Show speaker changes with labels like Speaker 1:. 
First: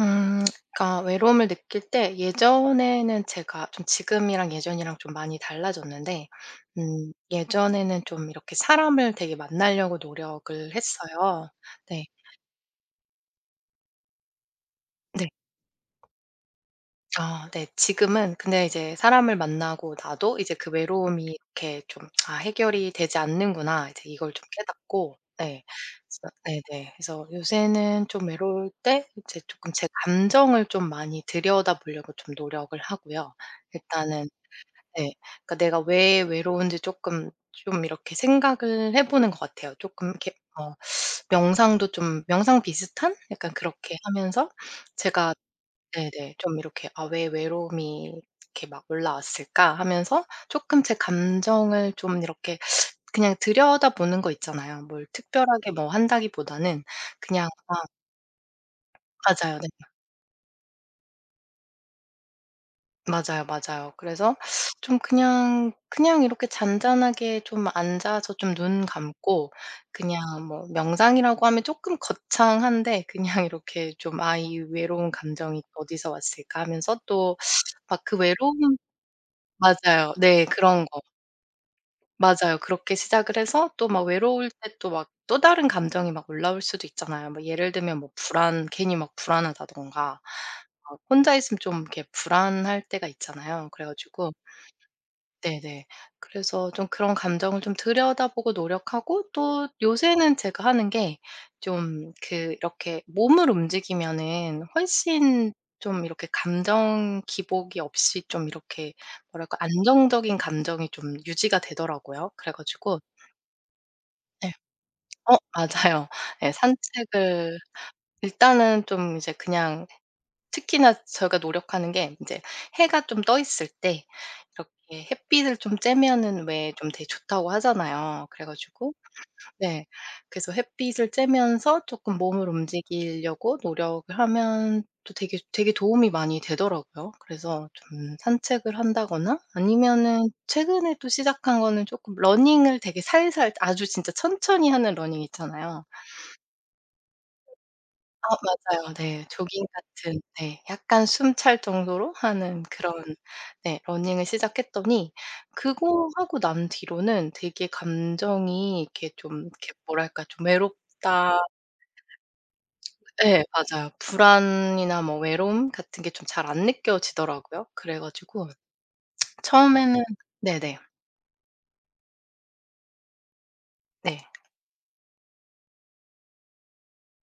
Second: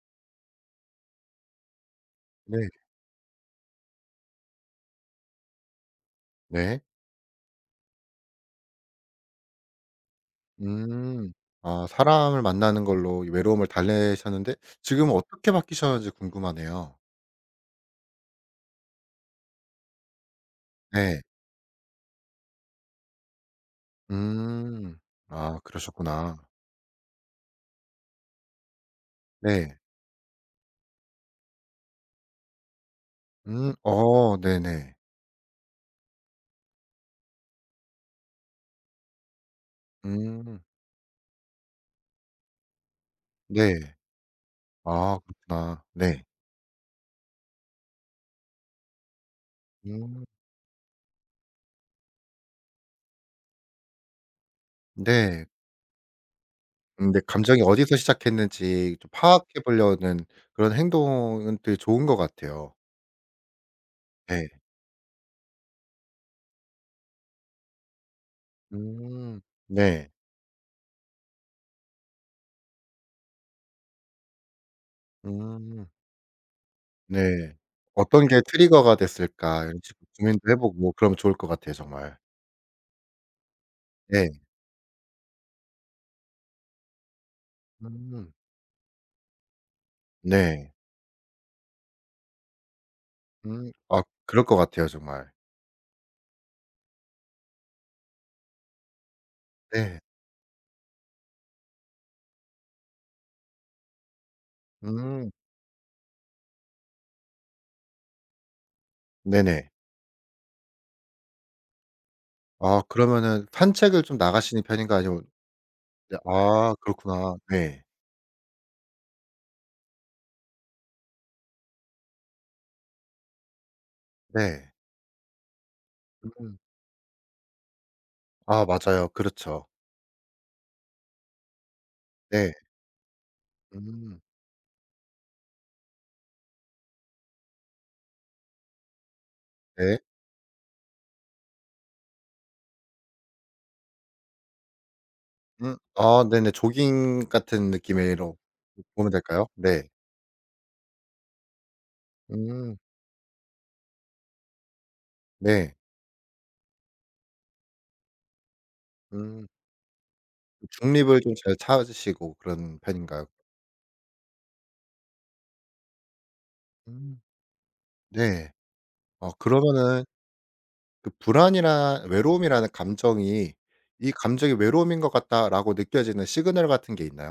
Speaker 1: 음. 그니까 외로움을 느낄 때
Speaker 2: 네.
Speaker 1: 예전에는 제가 좀 지금이랑 예전이랑 좀 많이 달라졌는데
Speaker 2: 네.
Speaker 1: 음 예전에는 좀 이렇게 사람을 되게 만나려고 노력을
Speaker 2: 음.
Speaker 1: 했어요.
Speaker 2: 아
Speaker 1: 네.
Speaker 2: 사람을 만나는 걸로 이 외로움을 달래셨는데 지금은
Speaker 1: 네.
Speaker 2: 어떻게 바뀌셨는지 궁금하네요.
Speaker 1: 아 네. 지금은 근데 이제 사람을 만나고 나도 이제 그
Speaker 2: 네.
Speaker 1: 외로움이 이렇게 좀 '아 해결이 되지 않는구나.' 이제 이걸 좀
Speaker 2: 음.
Speaker 1: 깨닫고
Speaker 2: 아
Speaker 1: 네. 그래서
Speaker 2: 그러셨구나.
Speaker 1: 네네. 그래서 요새는 좀 외로울 때 이제 쪼금
Speaker 2: 네.
Speaker 1: 제 감정을 좀 많이 들여다보려고 좀 노력을 하고요.
Speaker 2: 음.
Speaker 1: 일단은
Speaker 2: 어. 네네.
Speaker 1: 네. 그러니까 내가 왜 외로운지 쪼끔 좀 이렇게 생각을 해 보는 것 같아요. 쪼끔 이렇게
Speaker 2: 음.
Speaker 1: 어 명상도 좀 명상 비슷한? 약간
Speaker 2: 네.
Speaker 1: 그렇게 하면서
Speaker 2: 아
Speaker 1: 제가
Speaker 2: 그렇구나. 네.
Speaker 1: 네네 좀 이렇게 '아 왜 외로움이 이렇게 막 올라왔을까?'
Speaker 2: 음.
Speaker 1: 하면서 쪼끔 제 감정을 좀 이렇게 그냥 들여다보는 거 있잖아요. 뭘
Speaker 2: 네.
Speaker 1: 특별하게 뭐 한다기 보다는
Speaker 2: 근데
Speaker 1: 그냥
Speaker 2: 감정이
Speaker 1: 막
Speaker 2: 어디서 시작했는지 좀
Speaker 1: 맞아요. 네.
Speaker 2: 파악해보려는 그런 행동은 되게 좋은 것 같아요.
Speaker 1: 맞아요, 맞아요. 그래서
Speaker 2: 네.
Speaker 1: 좀 그냥 그냥 이렇게 잔잔하게 좀 앉아서 좀 눈
Speaker 2: 음.
Speaker 1: 감고
Speaker 2: 네.
Speaker 1: 그냥 뭐 명상이라고 하면 쪼끔 거창한데 그냥 이렇게 좀 '아 이 외로운 감정이
Speaker 2: 음.
Speaker 1: 어디서 왔을까.' 하면서 또
Speaker 2: 네.
Speaker 1: 막 그
Speaker 2: 어떤 게
Speaker 1: 외로움
Speaker 2: 트리거가 됐을까 이런 식으로
Speaker 1: 맞아요. 네.
Speaker 2: 고민도 해
Speaker 1: 그런
Speaker 2: 보고
Speaker 1: 거.
Speaker 2: 그러면 좋을 것 같아요 정말.
Speaker 1: 맞아요. 그렇게 시작을 해서 또 막
Speaker 2: 네.
Speaker 1: 외로울 때 또 막 또 다른 감정이 막 올라올 수도 있잖아요. 뭐 예를 들면 뭐
Speaker 2: 음.
Speaker 1: 불안 괜히 막 불안하다든가
Speaker 2: 네.
Speaker 1: 어 혼자 있으면 좀 이렇게 불안할 때가 있잖아요.
Speaker 2: 음.
Speaker 1: 그래
Speaker 2: 아
Speaker 1: 가지고
Speaker 2: 그럴 것 같아요 정말.
Speaker 1: 네네. 그래서 좀 그런 감정을 좀 들여다보고 노력하고 또
Speaker 2: 네.
Speaker 1: 요새는 제가 하는 게 좀 그 이렇게 몸을 움직이면은
Speaker 2: 음.
Speaker 1: 훨씬 좀 이렇게 감정 기복이 없이 좀 이렇게 뭐랄까
Speaker 2: 네네.
Speaker 1: 안정적인 감정이 좀 유지가 되더라고요. 그래
Speaker 2: 아
Speaker 1: 가지고
Speaker 2: 그러면은 산책을 좀
Speaker 1: 네.
Speaker 2: 나가시는 편인가요? 아니면
Speaker 1: 어 맞아요.
Speaker 2: 네
Speaker 1: 네.
Speaker 2: 아 그렇구나.
Speaker 1: 산책을
Speaker 2: 네.
Speaker 1: 일단은 좀 이제 그냥 특히나 저희가 노력하는 게 인제 해가 좀 떠 있을 때
Speaker 2: 네.
Speaker 1: 이렇게 햇빛을 좀 쬐면은
Speaker 2: 음.
Speaker 1: 왜 좀 되게 좋다고 하잖아요. 그래
Speaker 2: 아.
Speaker 1: 가지고
Speaker 2: 맞아요. 그렇죠.
Speaker 1: 네 그래서 햇빛을 쬐면서 쪼끔 몸을
Speaker 2: 네.
Speaker 1: 움직이려고 노력을
Speaker 2: 음.
Speaker 1: 하면 또 되게 되게 도움이 많이 되더라고요. 그래서 좀 산책을 한다거나
Speaker 2: 네.
Speaker 1: 아니면은 최근에 또 시작한 거는 쪼끔 러닝을 되게 살살 아주 진짜 천천히 하는 러닝
Speaker 2: 음.
Speaker 1: 있잖아요.
Speaker 2: 아 네네. 조깅 같은
Speaker 1: 아
Speaker 2: 느낌으로
Speaker 1: 맞아요.
Speaker 2: 보면
Speaker 1: 네.
Speaker 2: 될까요?
Speaker 1: 조깅
Speaker 2: 네.
Speaker 1: 같은 네. 약간 숨찰 정도로 하는
Speaker 2: 음.
Speaker 1: 그런 네 러닝을 시작했더니
Speaker 2: 네.
Speaker 1: 그거 하고 난 뒤로는 되게 감정이 이렇게 좀
Speaker 2: 음.
Speaker 1: 이렇게 뭐랄까 좀
Speaker 2: 중립을 좀
Speaker 1: '외롭다.'
Speaker 2: 잘 찾으시고 그런 편인가요?
Speaker 1: 예. 맞아요. 불안이나 뭐 외로움 같은 게 좀 잘 안
Speaker 2: 음.
Speaker 1: 느껴지더라고요. 그래 가지고
Speaker 2: 네. 어
Speaker 1: 처음에는
Speaker 2: 그러면은
Speaker 1: 네네.
Speaker 2: 그 불안이나 외로움이라는 감정이 '이
Speaker 1: 네.
Speaker 2: 감정이 외로움인 것 같다.'라고 느껴지는 시그널 같은 게 있나요?